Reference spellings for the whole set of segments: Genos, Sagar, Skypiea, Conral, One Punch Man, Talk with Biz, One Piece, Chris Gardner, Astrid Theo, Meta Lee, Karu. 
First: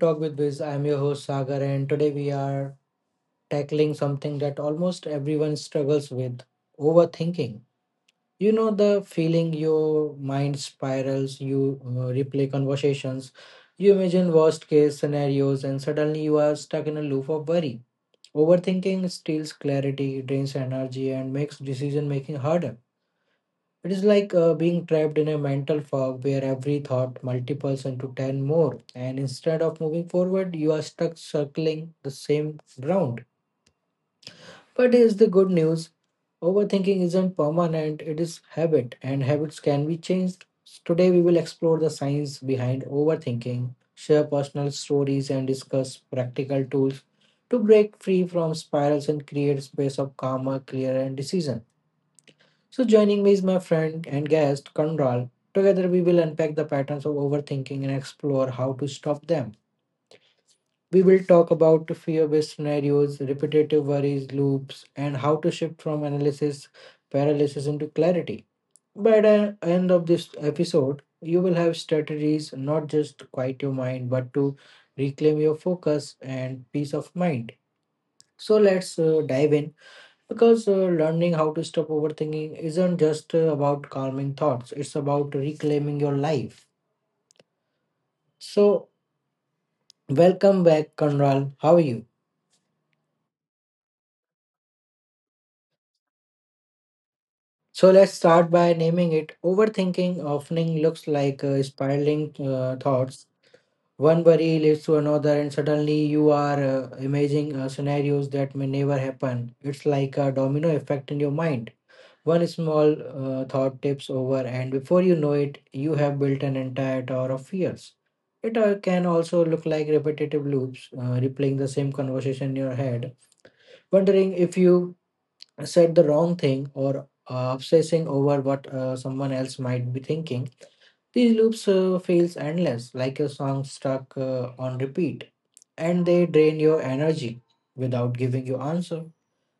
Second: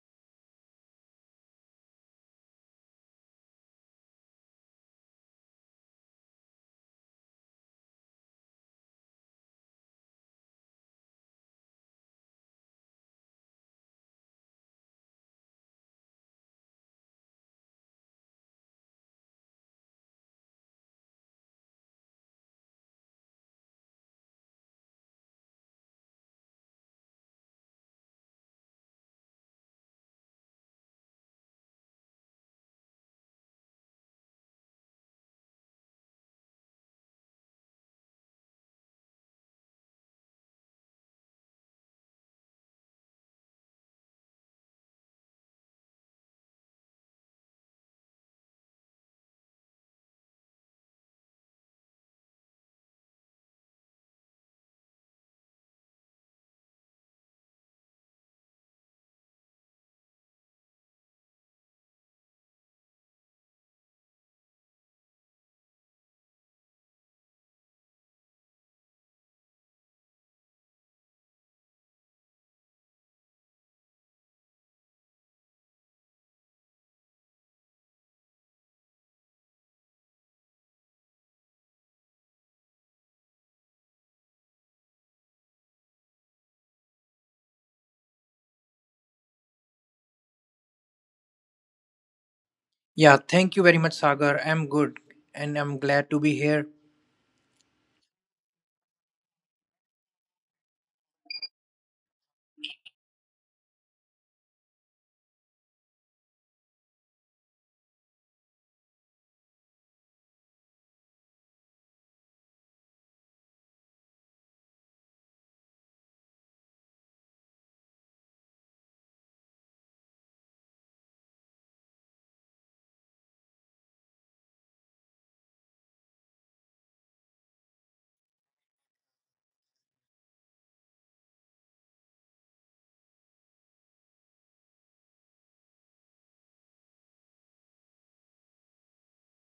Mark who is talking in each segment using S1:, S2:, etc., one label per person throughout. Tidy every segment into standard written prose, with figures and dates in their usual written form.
S1: Talk with Biz. I'm your host Sagar, and today we are tackling something that almost everyone struggles with overthinking. You know, the feeling your mind spirals, you replay conversations, you imagine worst case scenarios, and suddenly you are stuck in a loop of worry. Overthinking steals clarity, drains energy, and makes decision making harder. It is like being trapped in a mental fog where every thought multiples into 10 more, and instead of moving forward, you are stuck circling the same ground. But here's the good news overthinking isn't permanent, it is habit, and habits can be changed. Today, we will explore the science behind overthinking, share personal stories, and discuss practical tools to break free from spirals and create space of calmer, clearer, and decision. So, joining me is my friend and guest, Conral. Together, we will unpack the patterns of overthinking and explore how to stop them. We will talk about fear based scenarios, repetitive worries, loops, and how to shift from analysis paralysis into clarity. By the end of this episode, you will have strategies not just to quiet your mind but to reclaim your focus and peace of mind. So, let's dive in. Because learning how to stop overthinking isn't just about calming thoughts, it's about reclaiming your life. So, welcome back, Conral. How are you?
S2: Yeah, thank you very much, Sagar. I'm good and I'm glad to be here.
S1: So, let's start by naming it. Overthinking often looks like spiraling thoughts. One worry leads to another, and suddenly you are imagining scenarios that may never happen. It's like a domino effect in your mind. One small thought tips over, and before you know it, you have built an entire tower of fears. It can also look like repetitive loops, replaying the same conversation in your head, wondering if you said the wrong thing or obsessing over what someone else might be thinking. These loops feels endless, like a song stuck on repeat, and they drain your energy without giving you answer.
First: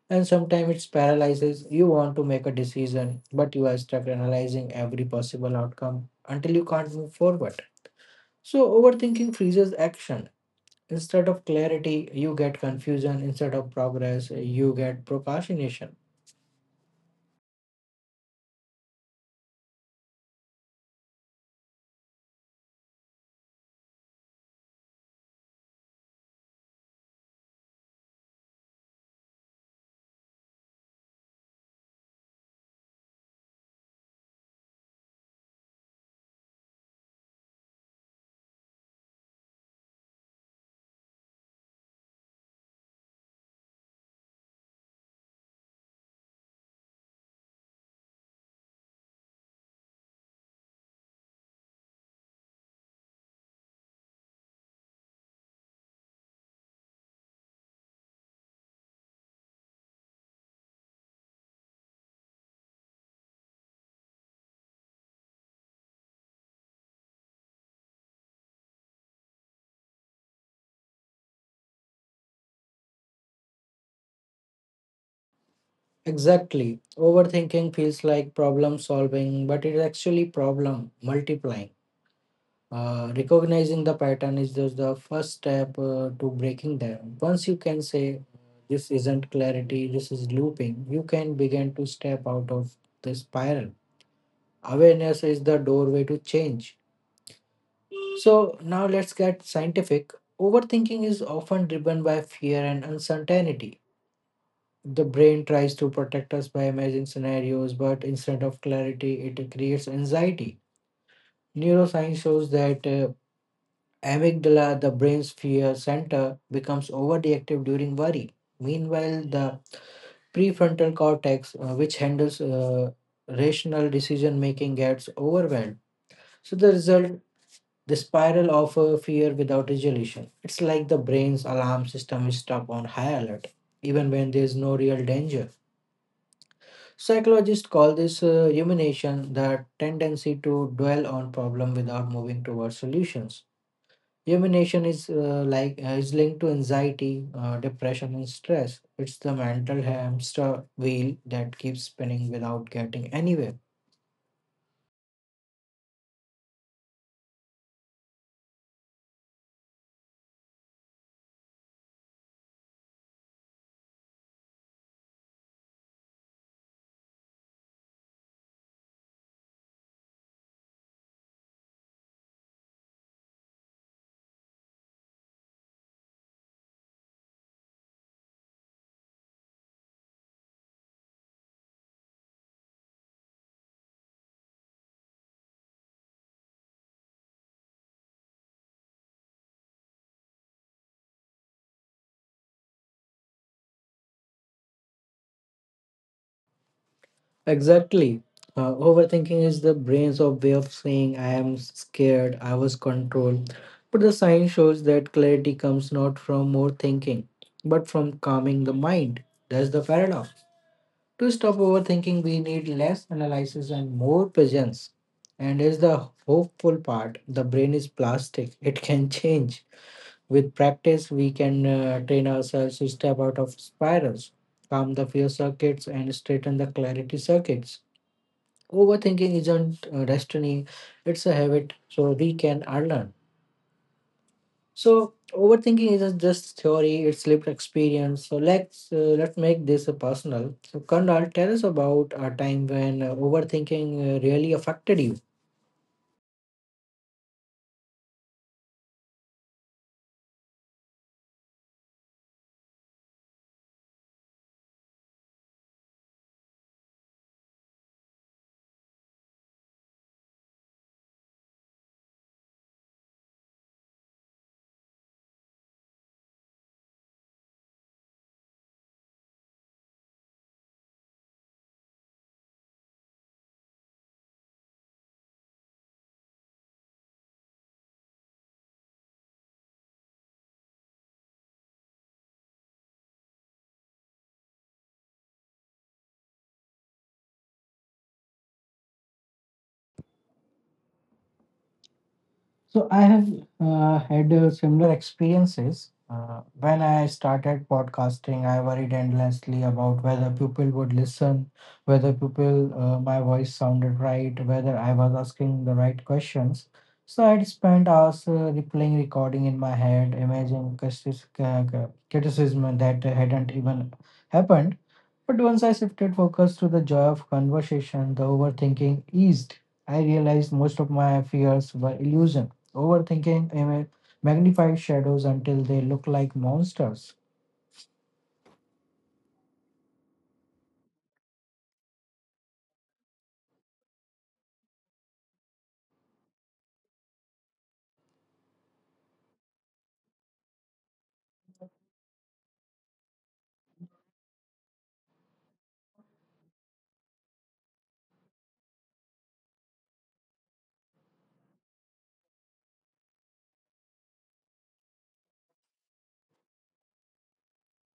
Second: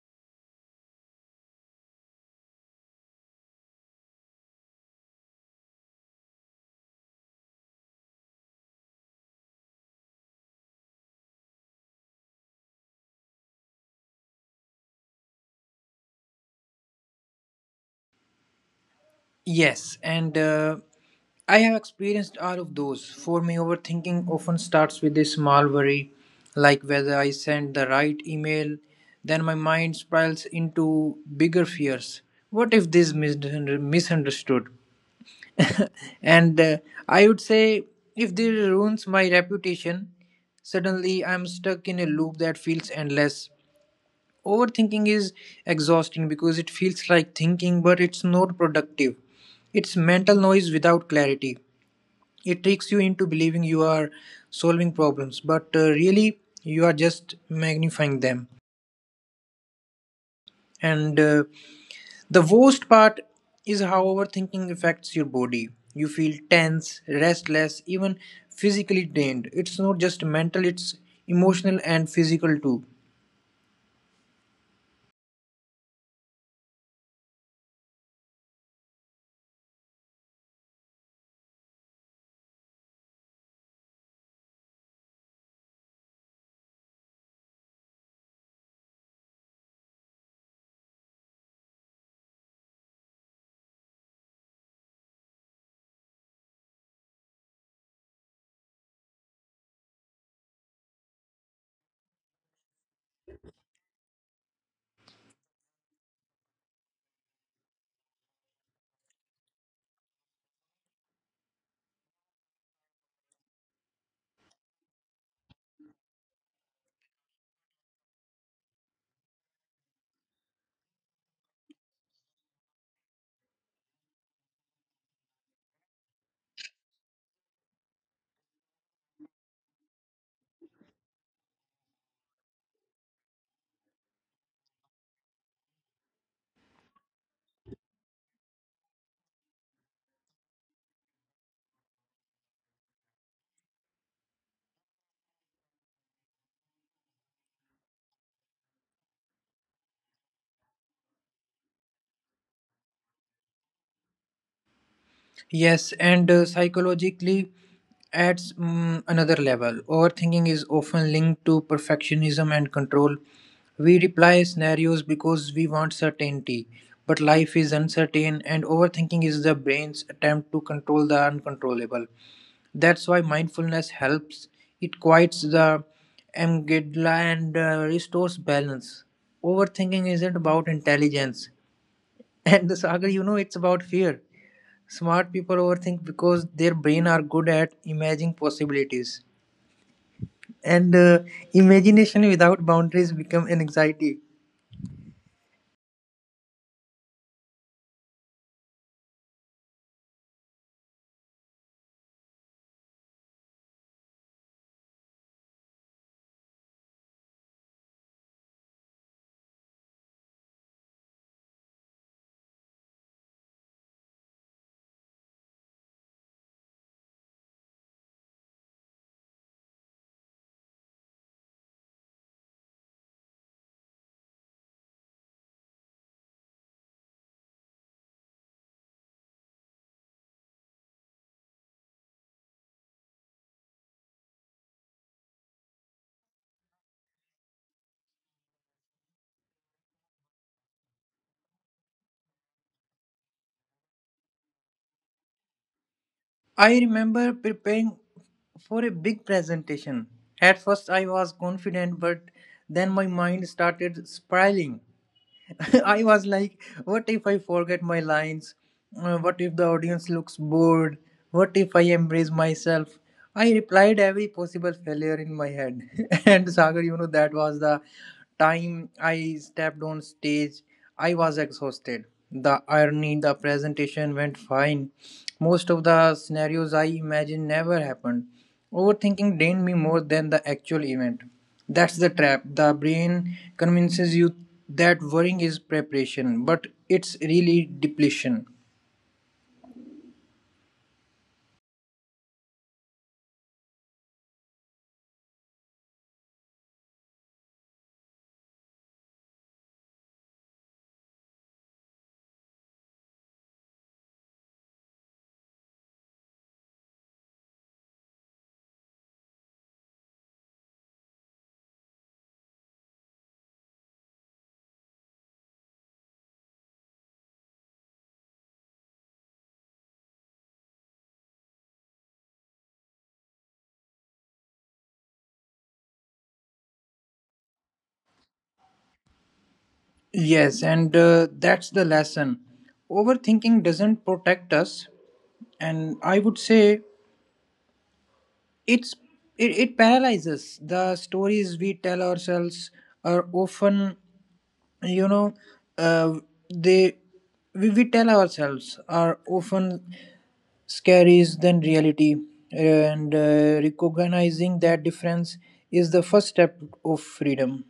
S1: And sometimes it's paralyzes. You want to make a decision, but you are stuck analyzing every possible outcome until you can't move forward. So, overthinking freezes action. Instead of clarity, you get confusion. Instead of progress, you get procrastination.
S2: Yes, and I have experienced all of those. For me, overthinking often starts with a small worry, like whether I sent the right email. Then my mind spirals into bigger fears. What if this misunderstood? and I would say, if this ruins my reputation, suddenly I'm stuck in a loop that feels endless. Overthinking is exhausting because it feels like thinking, but it's not productive. It's mental noise without clarity. It tricks you into believing you are solving problems, but really you are just magnifying them. And the worst part is how overthinking affects your body. You feel tense, restless, even physically drained. It's not just mental, it's emotional and physical too.
S1: Exactly. Overthinking feels like problem solving, but it's actually problem multiplying. Recognizing the pattern is just the first step to breaking them. Once you can say, this isn't clarity, this is looping, you can begin to step out of the spiral. Awareness is the doorway to change. So, now let's get scientific. Overthinking is often driven by fear and uncertainty. The brain tries to protect us by imagining scenarios, but instead of clarity, it creates anxiety. Neuroscience shows that amygdala, the brain's fear center, becomes overreactive during worry. Meanwhile, the prefrontal cortex, which handles rational decision making, gets overwhelmed. So, the result the spiral of fear without resolution. It's like the brain's alarm system is stuck on high alert, even when there's no real danger. Psychologists call this rumination the tendency to dwell on problem without moving towards solutions. Rumination is linked to anxiety, depression, and stress. It's the mental hamster wheel that keeps spinning without getting anywhere.
S2: Yes, and psychologically adds another level. Overthinking is often linked to perfectionism and control. We reply scenarios because we want certainty, but life is uncertain, and overthinking is the brain's attempt to control the uncontrollable. That's why mindfulness helps. It quiets the amygdala and restores balance. Overthinking isn't about intelligence. And the saga, you know, it's about fear. Smart people overthink because their brain are good at imagining possibilities, and imagination without boundaries become an anxiety.
S1: Exactly. Overthinking is the brain's of way of saying I am scared, I was controlled. But the science shows that clarity comes not from more thinking, but from calming the mind. That's the paradox. To stop overthinking, we need less analysis and more presence. And is the hopeful part the brain is plastic, it can change. With practice, we can train ourselves to step out of spirals, calm the fear circuits, and straighten the clarity circuits. Overthinking isn't destiny, it's a habit, so we can unlearn. So overthinking isn't just theory; it's lived experience. So let's make this personal. So Kandal, tell us about a time when overthinking really affected you.
S2: I remember preparing for a big presentation. At first, I was confident, but then my mind started spiraling. I was like, what if I forget my lines? What if the audience looks bored? What if I embrace myself? I replied every possible failure in my head. And Sagar, you know, that was the time I stepped on stage. I was exhausted. The irony, the presentation went fine. Most of the scenarios I imagined never happened. Overthinking drained me more than the actual event. That's the trap. The brain convinces you that worrying is preparation, but it's really depletion.
S1: So I have had similar experiences. When I started podcasting, I worried endlessly about whether people would listen, whether people my voice sounded right, whether I was asking the right questions. So I'd spent hours replaying recording in my head, imagining criticism that hadn't even happened. But once I shifted focus to the joy of conversation, the overthinking eased. I realized most of my fears were illusion. Overthinking magnified shadows until they look like monsters.
S2: Yes, and that's the lesson. Overthinking doesn't protect us, and I would say it's it paralyzes. The stories we tell ourselves are often, you know, uh, they we tell ourselves are often scarier than reality, and recognizing that difference is the first step of freedom.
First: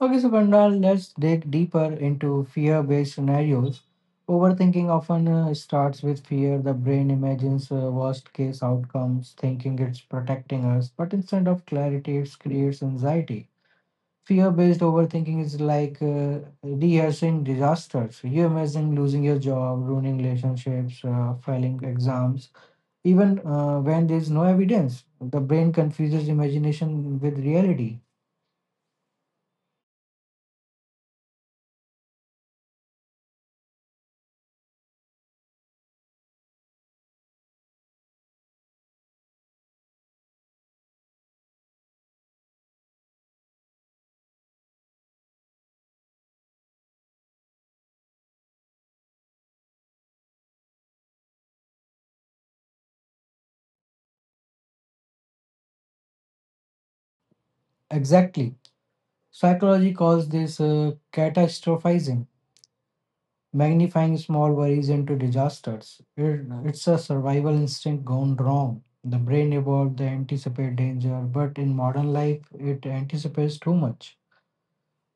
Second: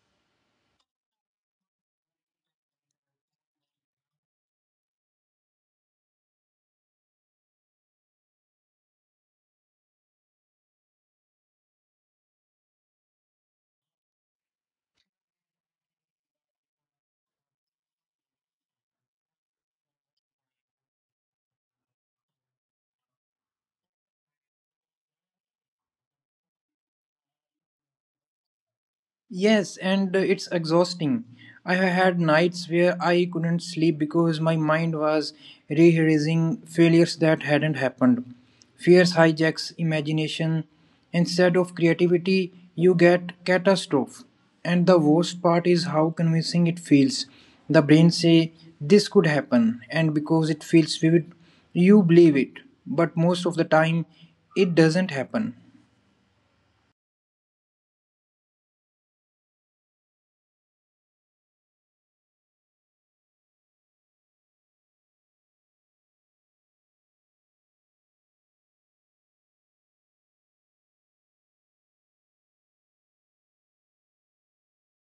S1: Okay, so Pandal, let's dig deeper into fear based scenarios. Overthinking often starts with fear. The brain imagines worst case outcomes, thinking it's protecting us, but instead of clarity, it creates anxiety. Fear based overthinking is like rehearsing disasters. You imagine losing your job, ruining relationships, failing exams, even when there's no evidence. The brain confuses imagination with reality.
S2: Yes, and it's exhausting. Had nights where I couldn't sleep because my mind was rehearsing failures that hadn't happened. Fears hijacks imagination. Instead of creativity, you get catastrophe. And the worst part is how convincing it feels. The brain say this could happen, and because it feels vivid, you believe it. But most of the time, it doesn't happen.
S1: Exactly. Psychology calls this catastrophizing, magnifying small worries into disasters. It's a survival instinct gone wrong. The brain evolved to anticipate danger, but in modern life, it anticipates too much.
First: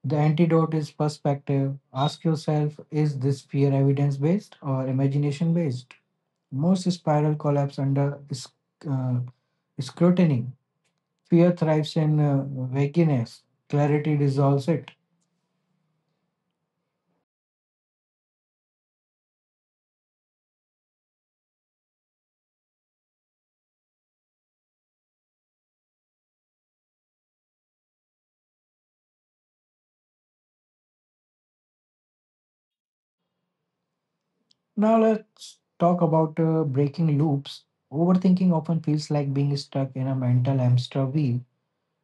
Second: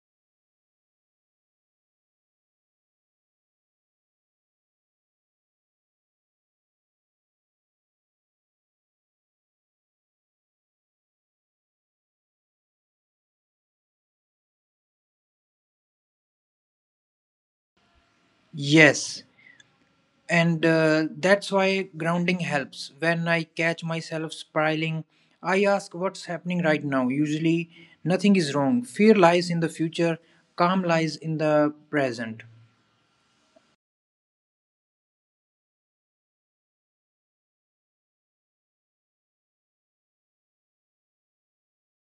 S1: The antidote is perspective. Ask yourself is this fear evidence based or imagination based? Most spiral collapse under uh, scrutiny. Fear thrives in vagueness, clarity dissolves it.
S2: Yes, and that's why grounding helps. When I catch myself spiraling, I ask what's happening right now. Usually nothing is wrong. Fear lies in the future, calm lies in the present.
S1: Now, let's talk about breaking loops. Overthinking often feels like being stuck in a mental hamster wheel.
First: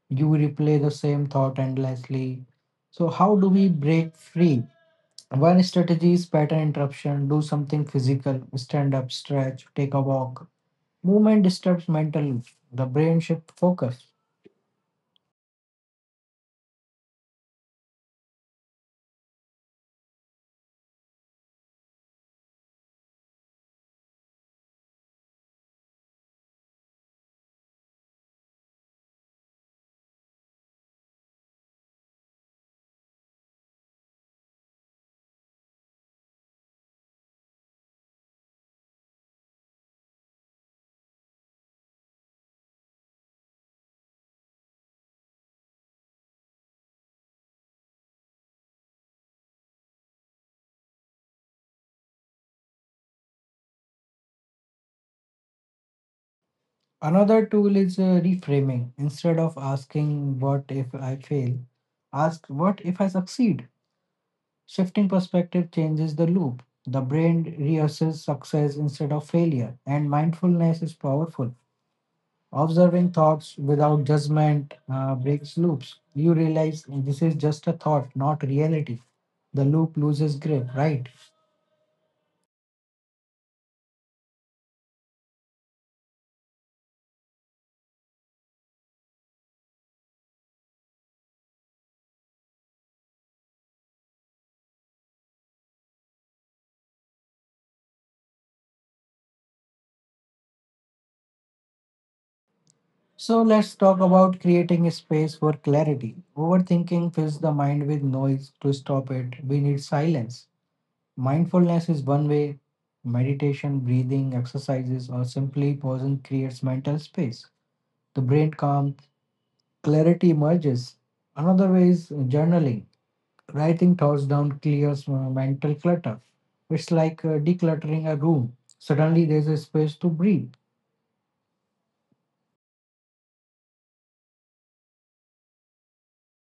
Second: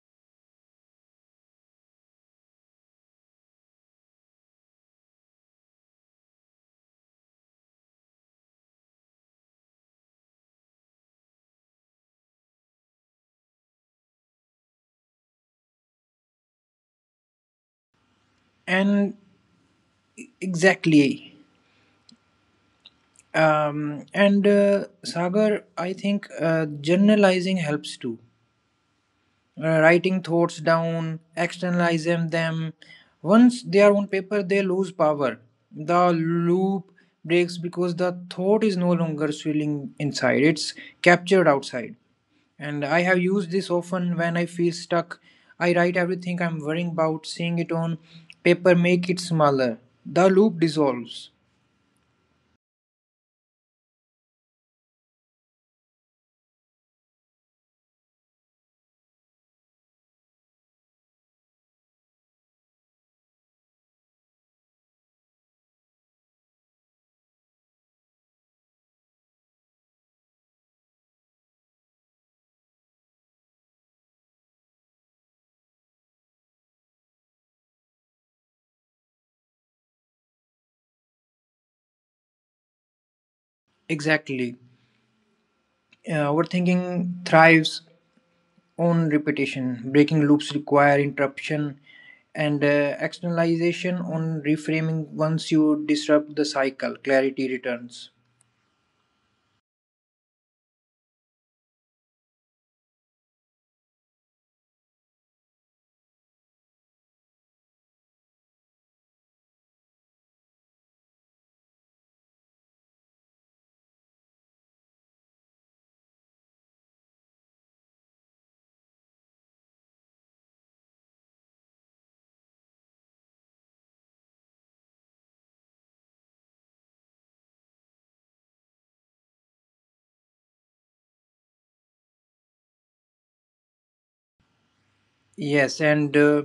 S1: You replay the same thought endlessly. So, how do we break free? One strategy is pattern interruption. Do something physical. Stand up, stretch, take a walk. Movement disturbs mental loop. The brain shift focus.
S2: And exactly, and Sagar, I think generalizing helps too. Writing thoughts down, externalizing them. Once they are on paper, they lose power. The loop breaks because the thought is no longer swirling inside, it's captured outside. And I have used this often when I feel stuck. I write everything I'm worrying about, seeing it on paper, make it smaller. The loop dissolves.
S1: Another tool is reframing. Instead of asking, what if I fail? Ask, what if I succeed? Shifting perspective changes the loop. The brain rehearses success instead of failure, and mindfulness is powerful. Observing thoughts without judgment breaks loops. You realize this is just a thought, not reality. The loop loses grip, right?
S2: Exactly. Overthinking thrives on repetition. Breaking loops require interruption and externalization on reframing. Once you disrupt the cycle, clarity returns.
S1: So let's talk about creating a space for clarity. Overthinking fills the mind with noise. To stop it, we need silence. Mindfulness is one way. Meditation, breathing, exercises, or simply pausing creates mental space. The brain calms, clarity emerges. Another way is journaling. Writing thoughts down clears mental clutter. It's like decluttering a room. Suddenly there's a space to breathe.
S2: Yes, and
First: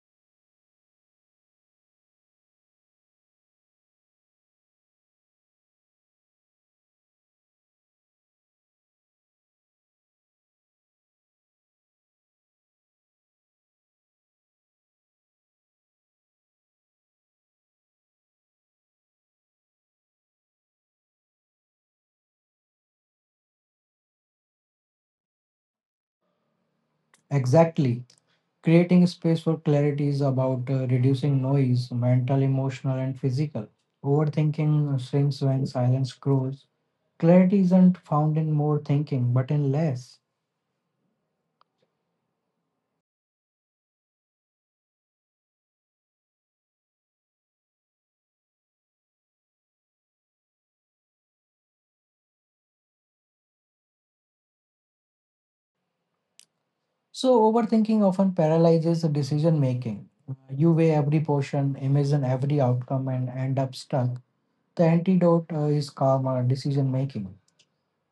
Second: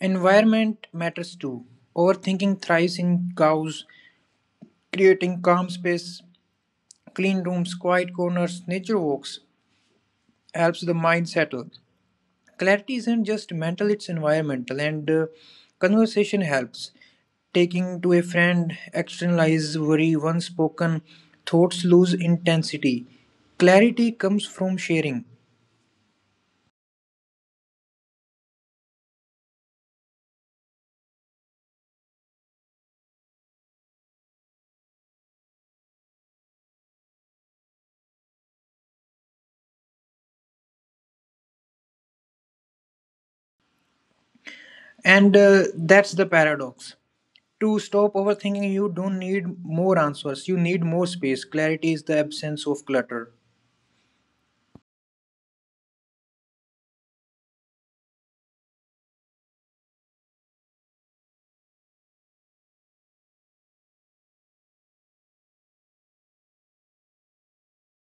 S2: environment matters too. Overthinking thrives in cows, creating calm space, clean rooms, quiet corners, nature walks helps the mind settle. Clarity isn't just mental, it's environmental, and conversation helps. Taking to a friend, externalize worry, once spoken, thoughts lose intensity. Clarity comes from sharing,
S1: Exactly. Creating space for clarity is about reducing noise, mental, emotional, and physical. Overthinking shrinks when silence grows. Clarity isn't found in more thinking, but in less.
S2: and that's the paradox. To stop overthinking, you don't need more answers, you need more space. Clarity is the absence of clutter.
S1: So, overthinking often paralyzes the decision making. You weigh every portion, imagine every outcome, and end up stuck. The antidote is calmer decision making.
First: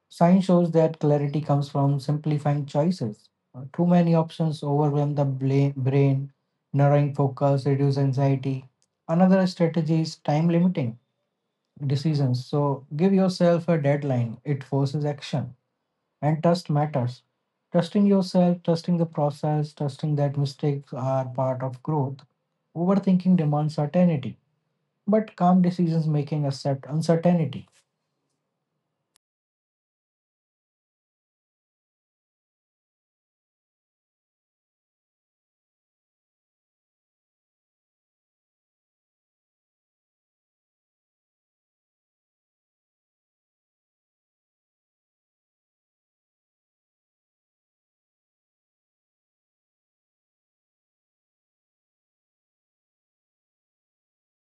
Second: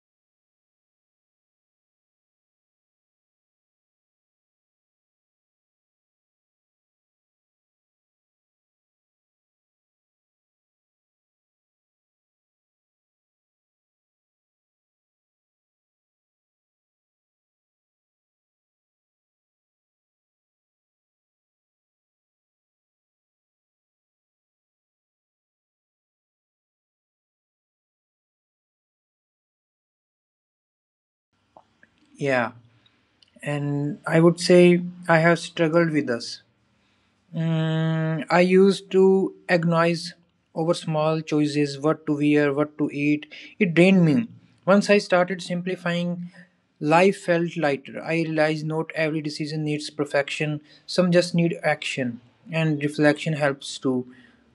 S1: Science shows that clarity comes from simplifying choices. Too many options overwhelm the brain, narrowing focus, reduce anxiety. Another strategy is time limiting decisions. So give yourself a deadline, it forces action. And trust matters. Trusting yourself, trusting the process, trusting that mistakes are part of growth. Overthinking demands certainty, but calm decisions making accept uncertainty.
S2: Yeah, and I would say I have struggled with this. I used to agonize over small choices: what to wear, what to eat. It drained me. Once I started simplifying, life felt lighter. I realized not every decision needs perfection, some just need action, and reflection helps too.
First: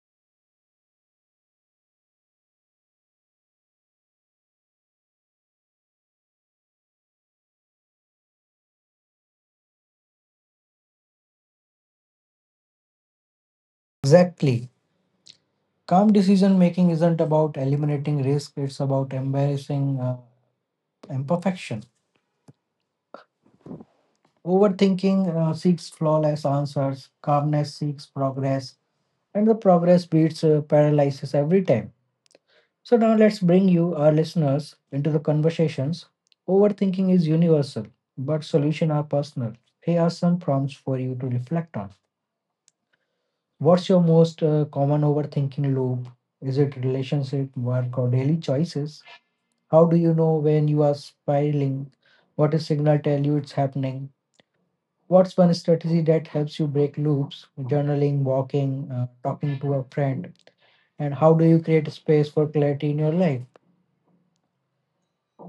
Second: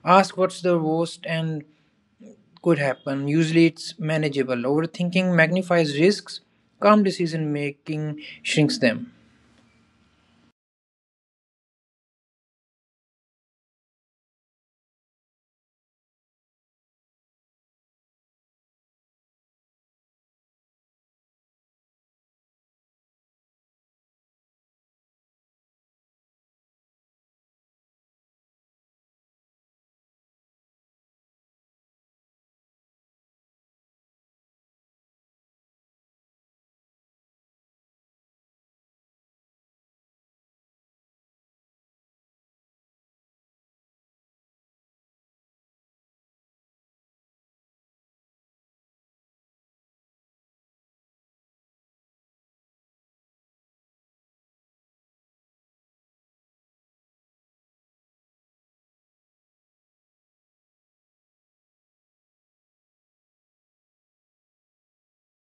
S2: Ask what's the worst and could happen. Usually it's manageable. Overthinking magnifies risks, calm decision making shrinks them.
S1: Exactly. Calm decision making isn't about eliminating risk, it's about embracing imperfection. Overthinking seeks flawless answers, calmness seeks progress, and the progress beats paralysis every time. So, now let's bring you, our listeners, into the conversations. Overthinking is universal, but solutions are personal. Here are some prompts for you to reflect on. What's your most common overthinking loop? Is it relationship, work, or daily choices? How do you know when you are spiraling? What a signal tell you it's happening? What's one strategy that helps you break loops? Journaling, walking, talking to a friend. And how do you create space for clarity in your life?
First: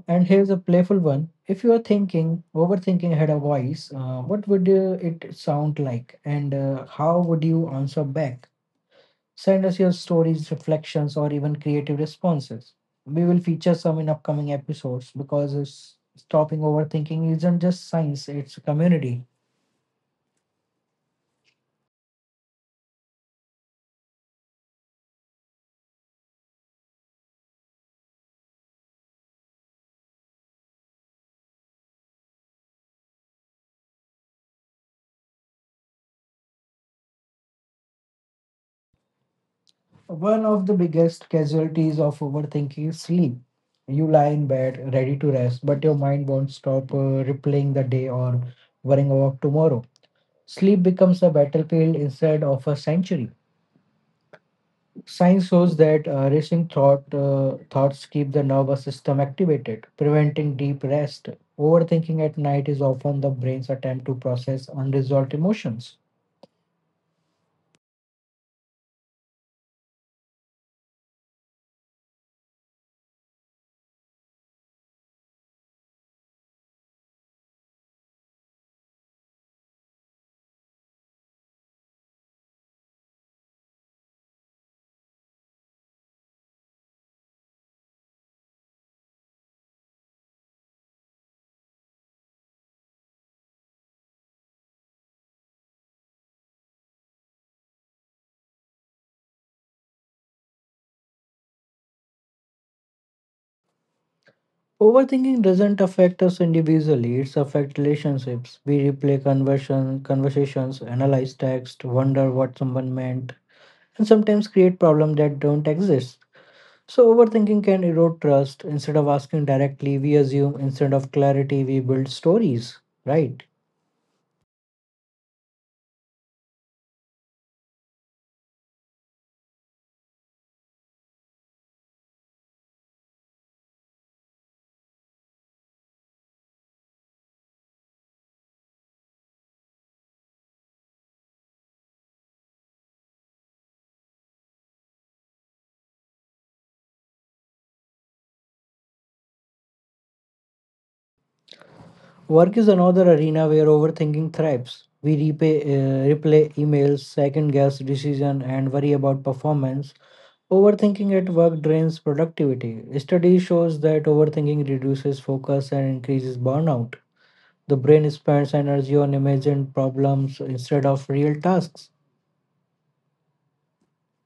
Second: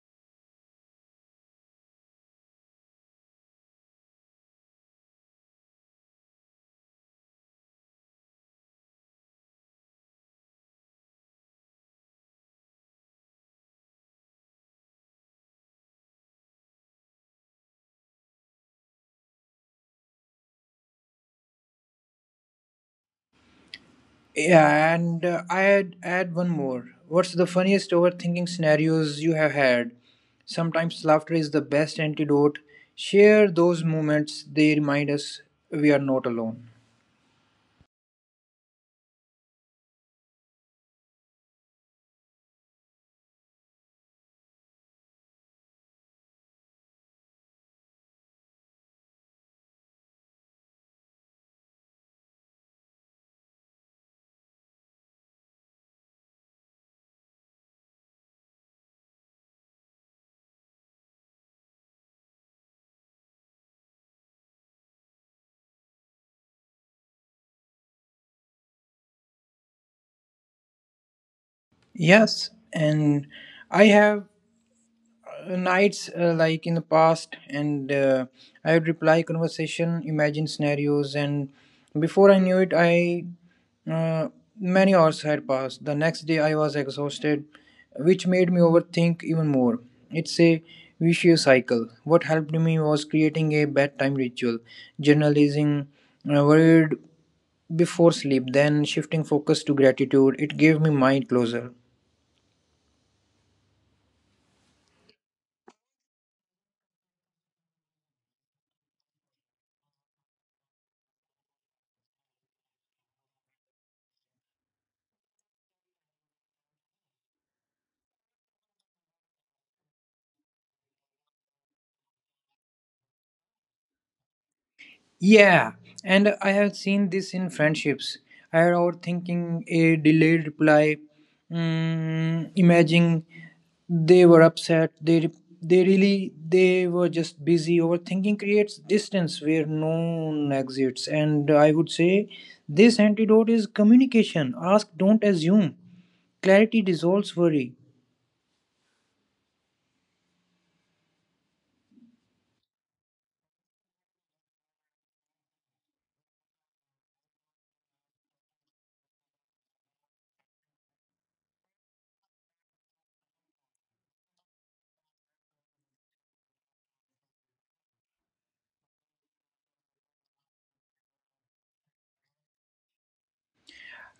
S1: And here's a playful one. If you are thinking, overthinking had a voice, what would it sound like? And how would you answer back? Send us your stories, reflections, or even creative responses. We will feature some in upcoming episodes because it's stopping overthinking isn't just science, it's a community.
S2: Yeah, and I add one more. What's the funniest overthinking scenarios you have had? Sometimes laughter is the best antidote. Share those moments. They remind us we are not alone.
S1: One of the biggest casualties of overthinking is sleep. You lie in bed, ready to rest, but your mind won't stop replaying the day or worrying about tomorrow. Sleep becomes a battlefield instead of a sanctuary. Science shows that racing thoughts keep the nervous system activated, preventing deep rest. Overthinking at night is often the brain's attempt to process unresolved emotions.
S2: Yes, and I have nights like in the past, and I would reply conversation, imagine scenarios, and before I knew it, I, uh, many hours had passed. The next day I was exhausted, which made me overthink even more. It's a vicious cycle. What helped me was creating a bedtime ritual, journalizing worried before sleep, then shifting focus to gratitude. It gave me mind closure.
S1: Overthinking doesn't affect us individually, it affects relationships. We replay conversations, analyze text, wonder what someone meant, and sometimes create problems that don't exist. So, overthinking can erode trust. Instead of asking directly, we assume. Instead of clarity, we build stories, right?
S2: Yeah, and I have seen this in friendships. I had overthinking a delayed reply, imagining they were upset. They really they were just busy. Overthinking creates distance where no one exists, and I would say this antidote is communication. Ask, don't assume. Clarity dissolves worry.
S1: Work is another arena where overthinking thrives. We replay emails, second guess decision, and worry about performance. Overthinking at work drains productivity. Study shows that overthinking reduces focus and increases burnout. The brain spends energy on imagined problems instead of real tasks.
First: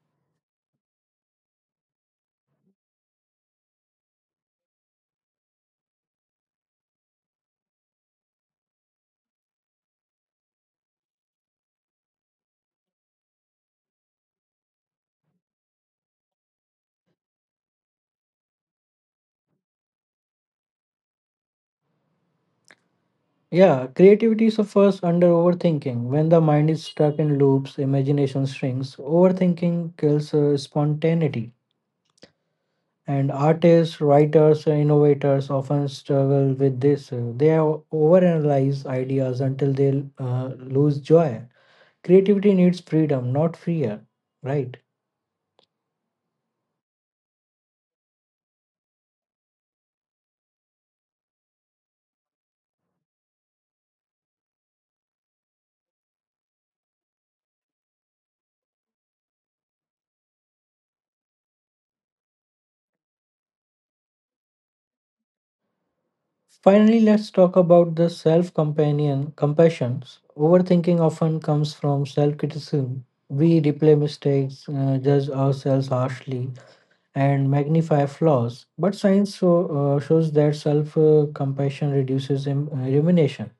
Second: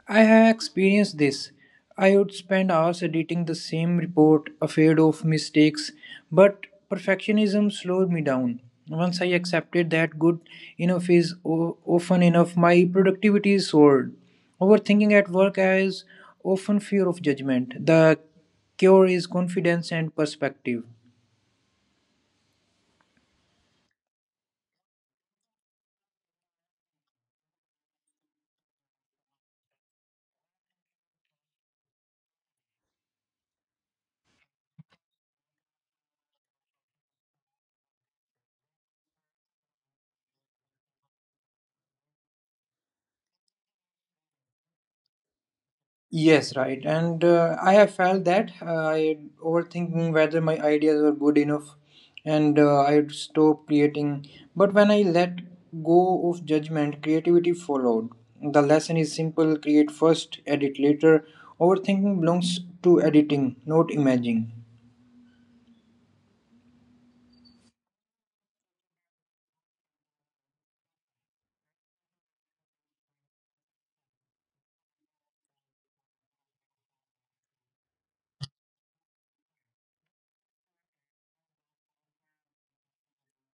S2: I have experienced this. I would spend hours editing the same report, afraid of mistakes, but perfectionism slowed me down. Once I accepted that good enough is often enough, my productivity is soared. Overthinking at work has often fear of judgment. The cure is confidence and perspective.
S1: Yeah, creativity suffers under overthinking. When the mind is stuck in loops, imagination shrinks. Overthinking kills spontaneity. And artists, writers, and innovators often struggle with this. They overanalyze ideas until they lose joy. Creativity needs freedom, not fear, right?
S2: Yes, right. And I have felt that I overthinking whether my ideas were good enough, and I would stop creating. But when I let go of judgment, creativity followed. The lesson is simple: create first, edit later. Overthinking belongs to editing, not imagining.
S1: Finally, let's talk about the self companion compassions. Overthinking often comes from self criticism. We replay mistakes, judge ourselves harshly, and magnify flaws. But science shows that self compassion reduces rumination.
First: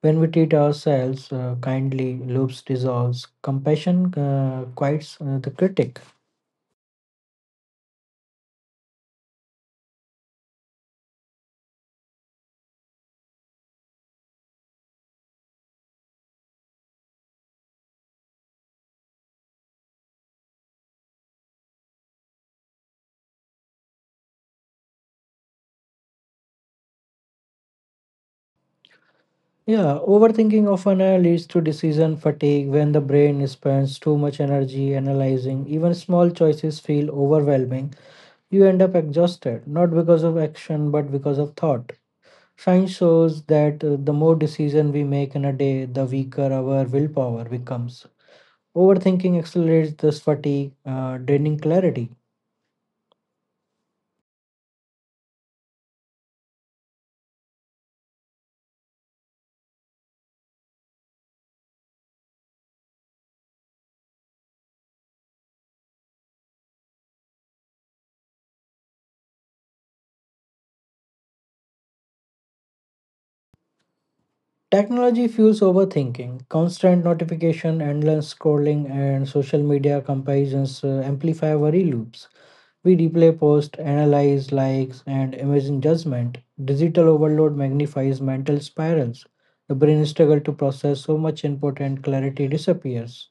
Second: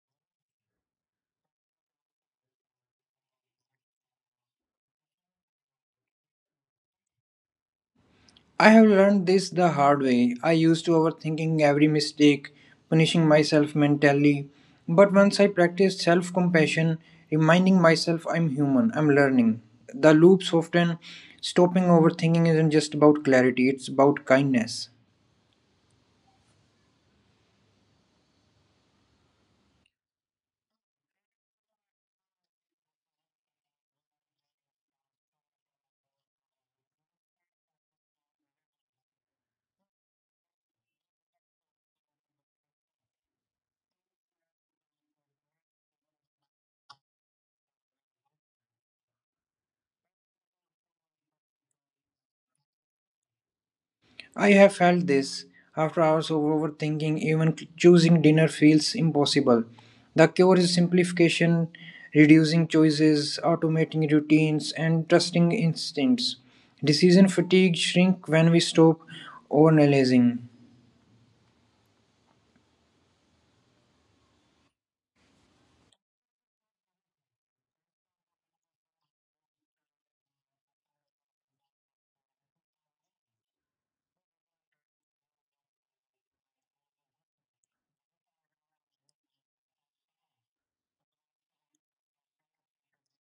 S1: When we treat ourselves kindly, loops dissolves. Compassion quiets the critic.
S2: I have learned this the hard way. I used to overthinking every mistake, punishing myself mentally. But once I practiced self compassion, reminding myself I'm human, I'm learning. The loop soften. Stopping overthinking isn't just about clarity, it's about kindness.
S1: Yeah, overthinking often leads to decision fatigue when the brain spends too much energy analyzing. Even small choices feel overwhelming. You end up exhausted, not because of action, but because of thought. Science shows that the more decision we make in a day, the weaker our willpower becomes. Overthinking accelerates this fatigue, draining clarity.
S2: I have felt this. After hours of overthinking, even choosing dinner feels impossible. The cure is simplification, reducing choices, automating routines, and trusting instincts. Decision fatigue shrink when we stop overanalyzing.
S1: Technology fuels overthinking. Constant notification, endless scrolling, and social media comparisons amplify worry loops. We replay posts, analyze likes, and imagine judgment. Digital overload magnifies mental spirals. The brain struggles to process so much input and clarity disappears.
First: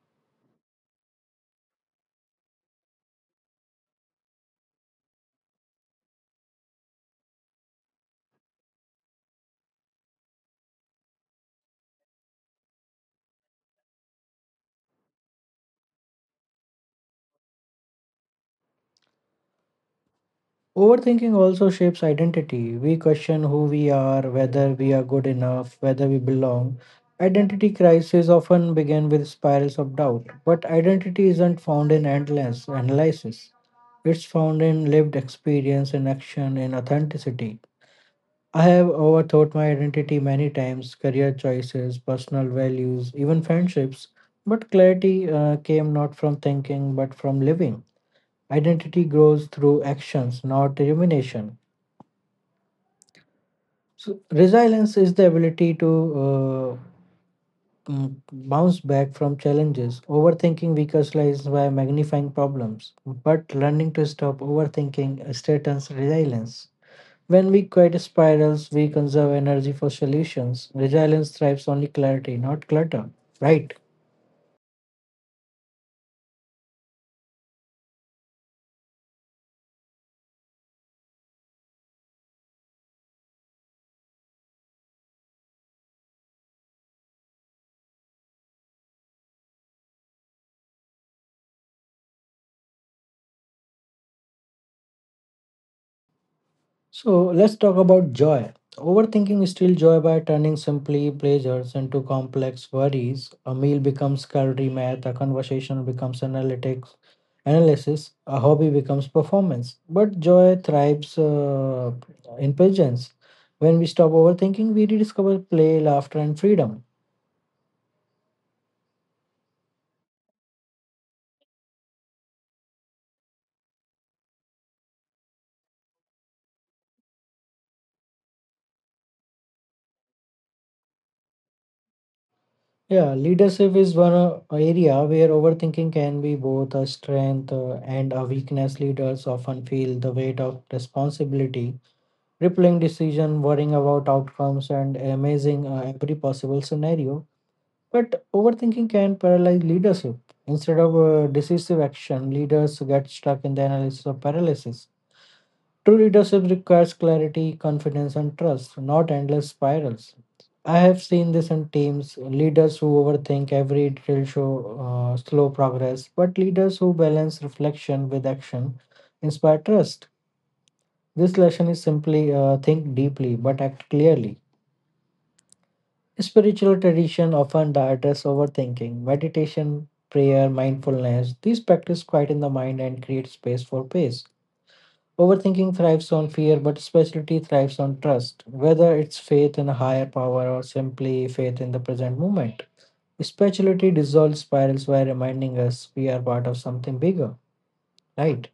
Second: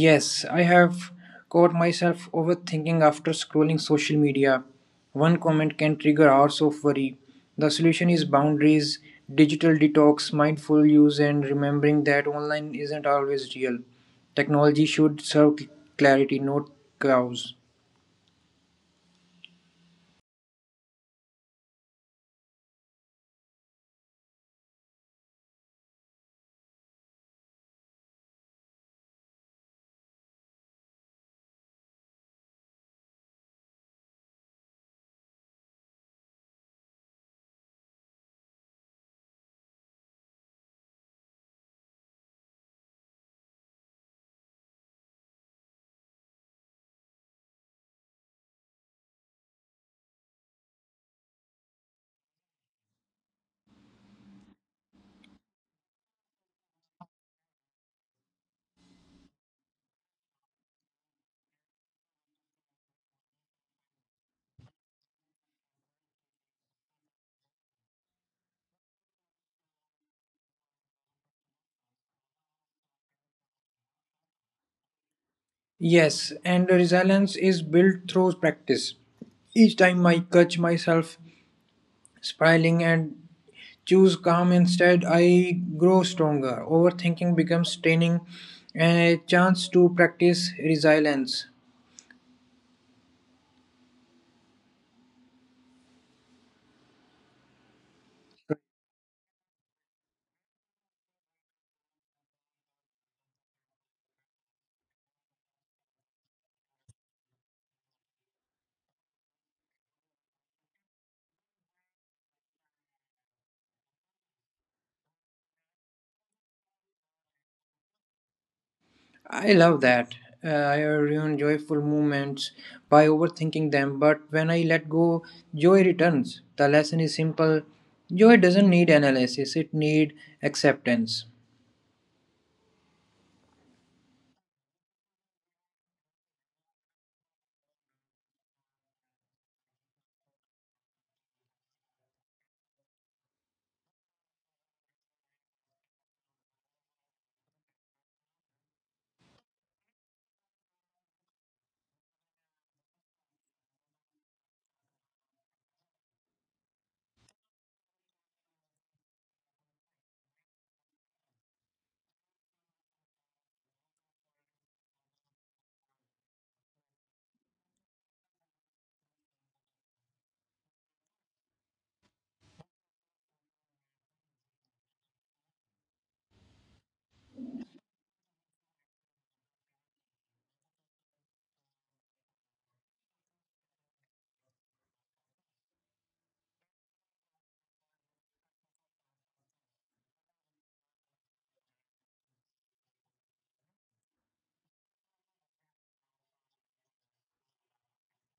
S2: Yes, I have caught myself overthinking after scrolling social media. One comment can trigger hours of worry. The solution is boundaries, digital detox, mindful use, and remembering that online isn't always real. Technology should serve clarity, not chaos.
S1: Overthinking also shapes identity. We question who we are, whether we are good enough, whether we belong. Identity crises often begin with spirals of doubt, but identity isn't found in endless analysis. It's found in lived experience, in action, in authenticity. I have overthought my identity many times career choices, personal values, even friendships. But clarity came not from thinking, but from living. Identity grows through actions, not rumination. So resilience is the ability to uh, bounce back from challenges. Overthinking weakens lies by magnifying problems, but learning to stop overthinking strengthens resilience. When we quit spirals, we conserve energy for solutions. Resilience thrives on clarity, not clutter. Right?
S2: Yes, and resilience is built through practice. Each time I catch myself spiraling and choose calm instead, I grow stronger. Overthinking becomes training and a chance to practice resilience.
S1: So let's talk about joy. Overthinking steals joy by turning simply pleasures into complex worries. A meal becomes calorie math, a conversation becomes analytics, analysis, a hobby becomes performance. But joy thrives in presence. When we stop overthinking, we rediscover play, laughter, and freedom.
S2: I love that. uh, I ruin joyful moments by overthinking them, but when I let go, joy returns. The lesson is simple: joy doesn't need analysis, it needs acceptance.
S1: Yeah, leadership is one area where overthinking can be both a strength and a weakness. Leaders often feel the weight of responsibility crippling decision, worrying about outcomes, and amazing every possible scenario. But overthinking can paralyze leadership. Instead of decisive action, leaders get stuck in the analysis of paralysis. True leadership requires clarity, confidence, and trust, not endless spirals. I have seen this in teams leaders who overthink every detail show slow progress, but leaders who balance reflection with action inspire trust. This lesson is simply think deeply but act clearly. Spiritual tradition often address overthinking, meditation, prayer, mindfulness. These practice quieten the mind and create space for peace. Overthinking thrives on fear, but spirituality thrives on trust, whether it's faith in a higher power or simply faith in the present moment. Spirituality dissolves spirals by reminding us we are part of something bigger, right?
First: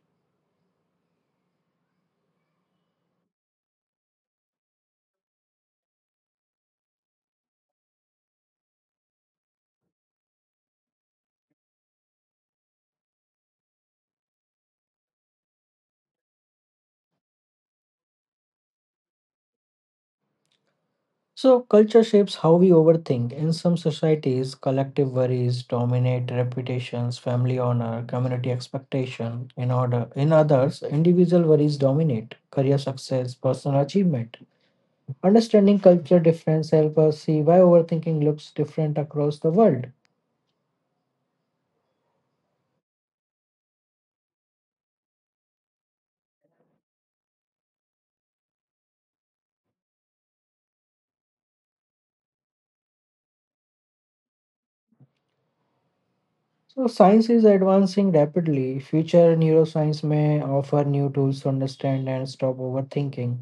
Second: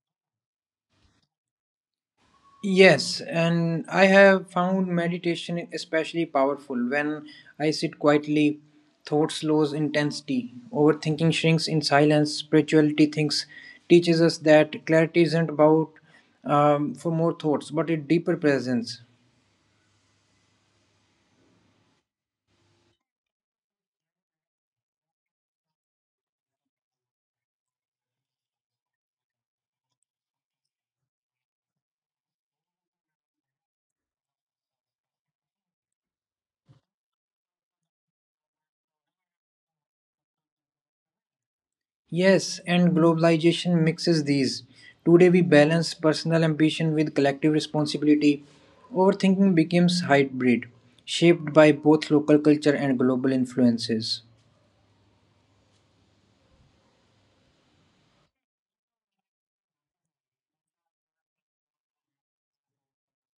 S2: Yes, and I have found meditation especially powerful. When I sit quietly, thoughts lose intensity, overthinking shrinks in silence. Spirituality thinks teaches us that clarity isn't about, for more thoughts, but a deeper presence.
S1: So, culture shapes how we overthink. In some societies, collective worries dominate reputations, family honor, community expectation. In order, in others, individual worries dominate career success, personal achievement. Understanding culture difference helps us see why overthinking looks different across the world.
S2: Yes, and globalization mixes these. Today we balance personal ambition with collective responsibility. Overthinking becomes hybrid, shaped by both local culture and global influences.
S1: So science is advancing rapidly. Future neuroscience may offer new tools to understand and stop overthinking.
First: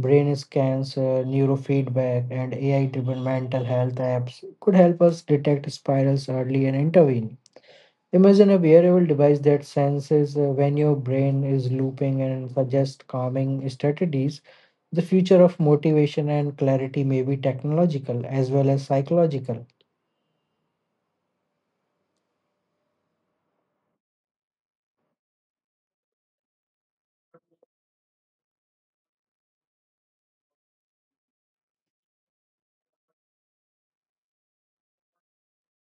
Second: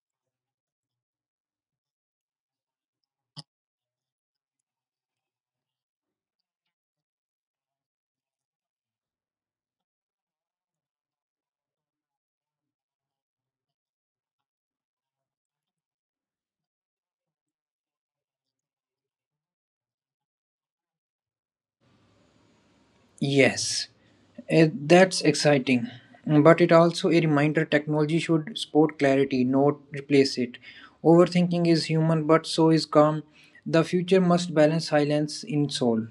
S1: Brain scans, neurofeedback, and AI-driven mental health apps could help us detect spirals early and intervene. Imagine a wearable device that senses when your brain is looping and suggests calming strategies. The future of motivation and clarity may be technological as well as psychological.
S2: Yes, that's exciting. But it also a reminder technology should support clarity, not replace it. Overthinking is human, but so is calm. The future must balance silence in soul.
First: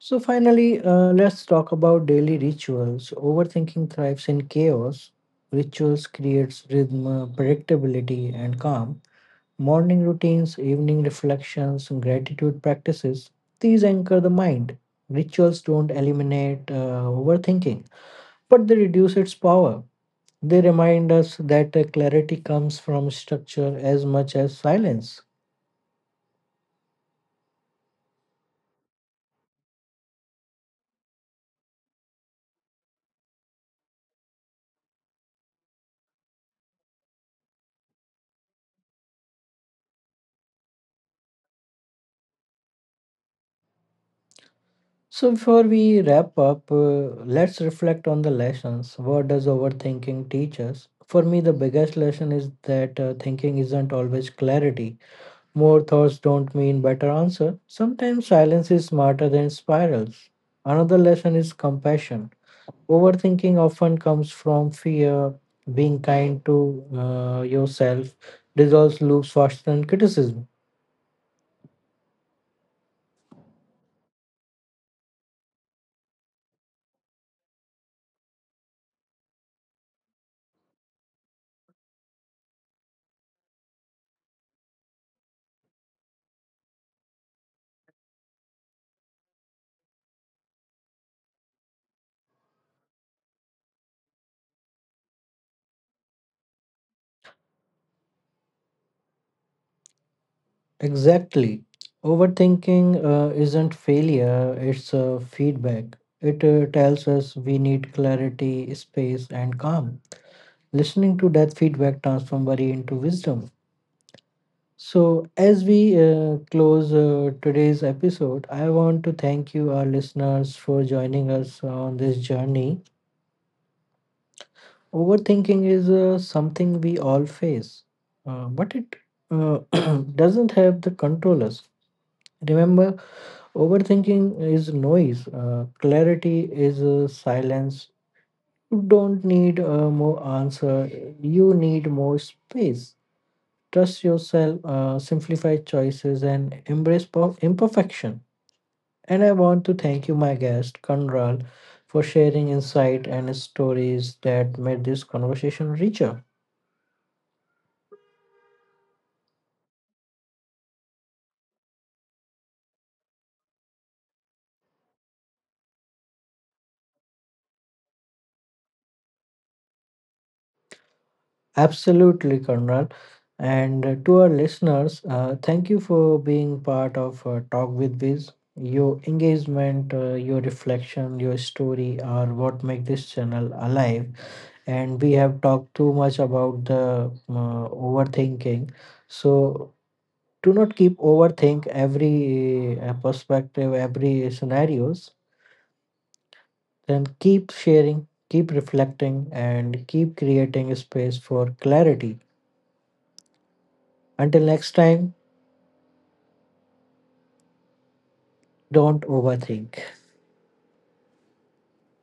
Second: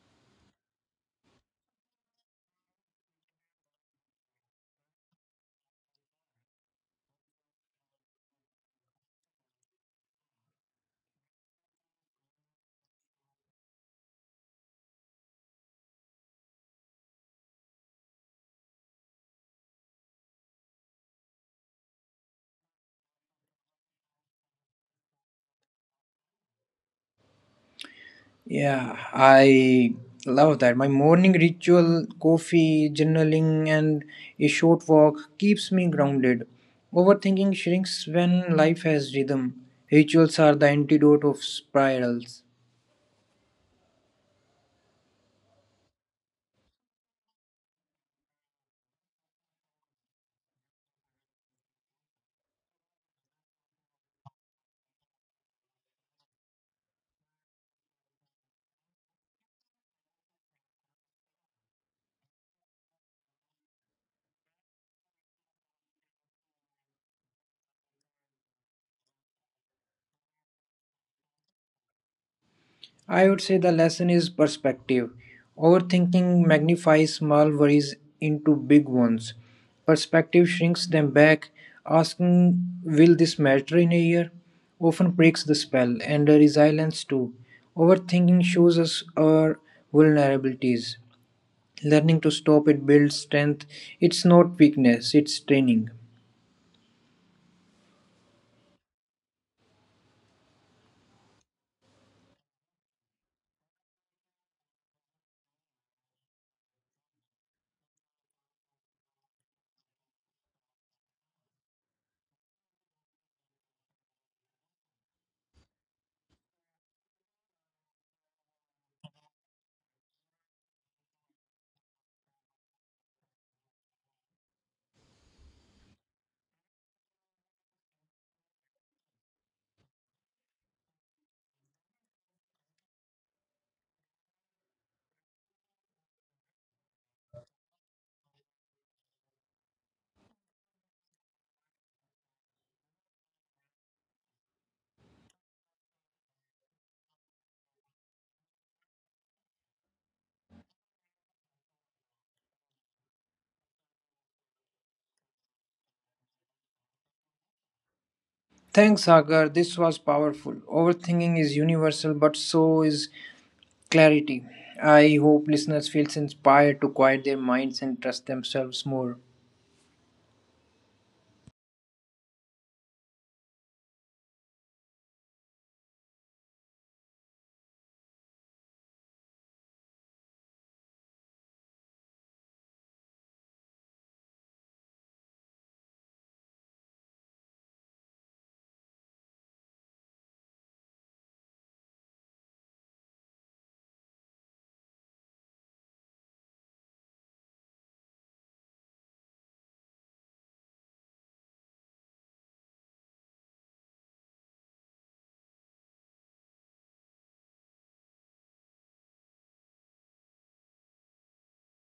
S1: So, finally, let's talk about daily rituals. Overthinking thrives in chaos. Rituals creates rhythm, predictability, and calm. Morning routines, evening reflections, and gratitude practices, these anchor the mind. Rituals don't eliminate overthinking, but they reduce its power. They remind us that clarity comes from structure as much as silence.
S2: Yeah, I love that. My morning ritual, coffee, journaling, and a short walk keeps me grounded. Overthinking shrinks when life has rhythm. Rituals are the antidote of spirals.
S1: So before we wrap up, let's reflect on the lessons. What does overthinking teach us? For me, the biggest lesson is that thinking isn't always clarity. More thoughts don't mean better answer. Sometimes silence is smarter than spirals. Another lesson is compassion. Overthinking often comes from fear. Being kind to yourself dissolves loops faster than criticism.
S2: I would say the lesson is perspective. Overthinking magnifies small worries into big ones. Perspective shrinks them back. Asking, will this matter in a year? Often breaks the spell, and the resilience too. Overthinking shows us our vulnerabilities. Learning to stop it builds strength. It's not weakness, it's training.
S1: Exactly. Overthinking isn't failure, it's feedback. It tells us we need clarity, space, and calm. Listening to that feedback transforms worry into wisdom. So, as we close today's episode, I want to thank you, our listeners, for joining us on this journey. Overthinking is something we all face, but it uh, doesn't have the controllers. Remember, overthinking is noise. Clarity is silence. You don't need more answer. You need more space. Trust yourself, simplify choices, and embrace imperfection. And I want to thank you, my guest, Kanral, for sharing insight and stories that made this conversation richer.
S2: Thanks, Sagar. This was powerful. Overthinking is universal, but so is clarity. I hope listeners feels inspired to quiet their minds and trust themselves more.
S1: Absolutely, Karnal. And to our listeners, thank you for being part of Talk with Biz. Your engagement, your reflection, your story are what make this channel alive. And we have talked too much about the overthinking. So do not keep overthink every perspective, every scenarios. Then keep sharing, keep reflecting, and keep creating space for clarity. Until next time, don't overthink.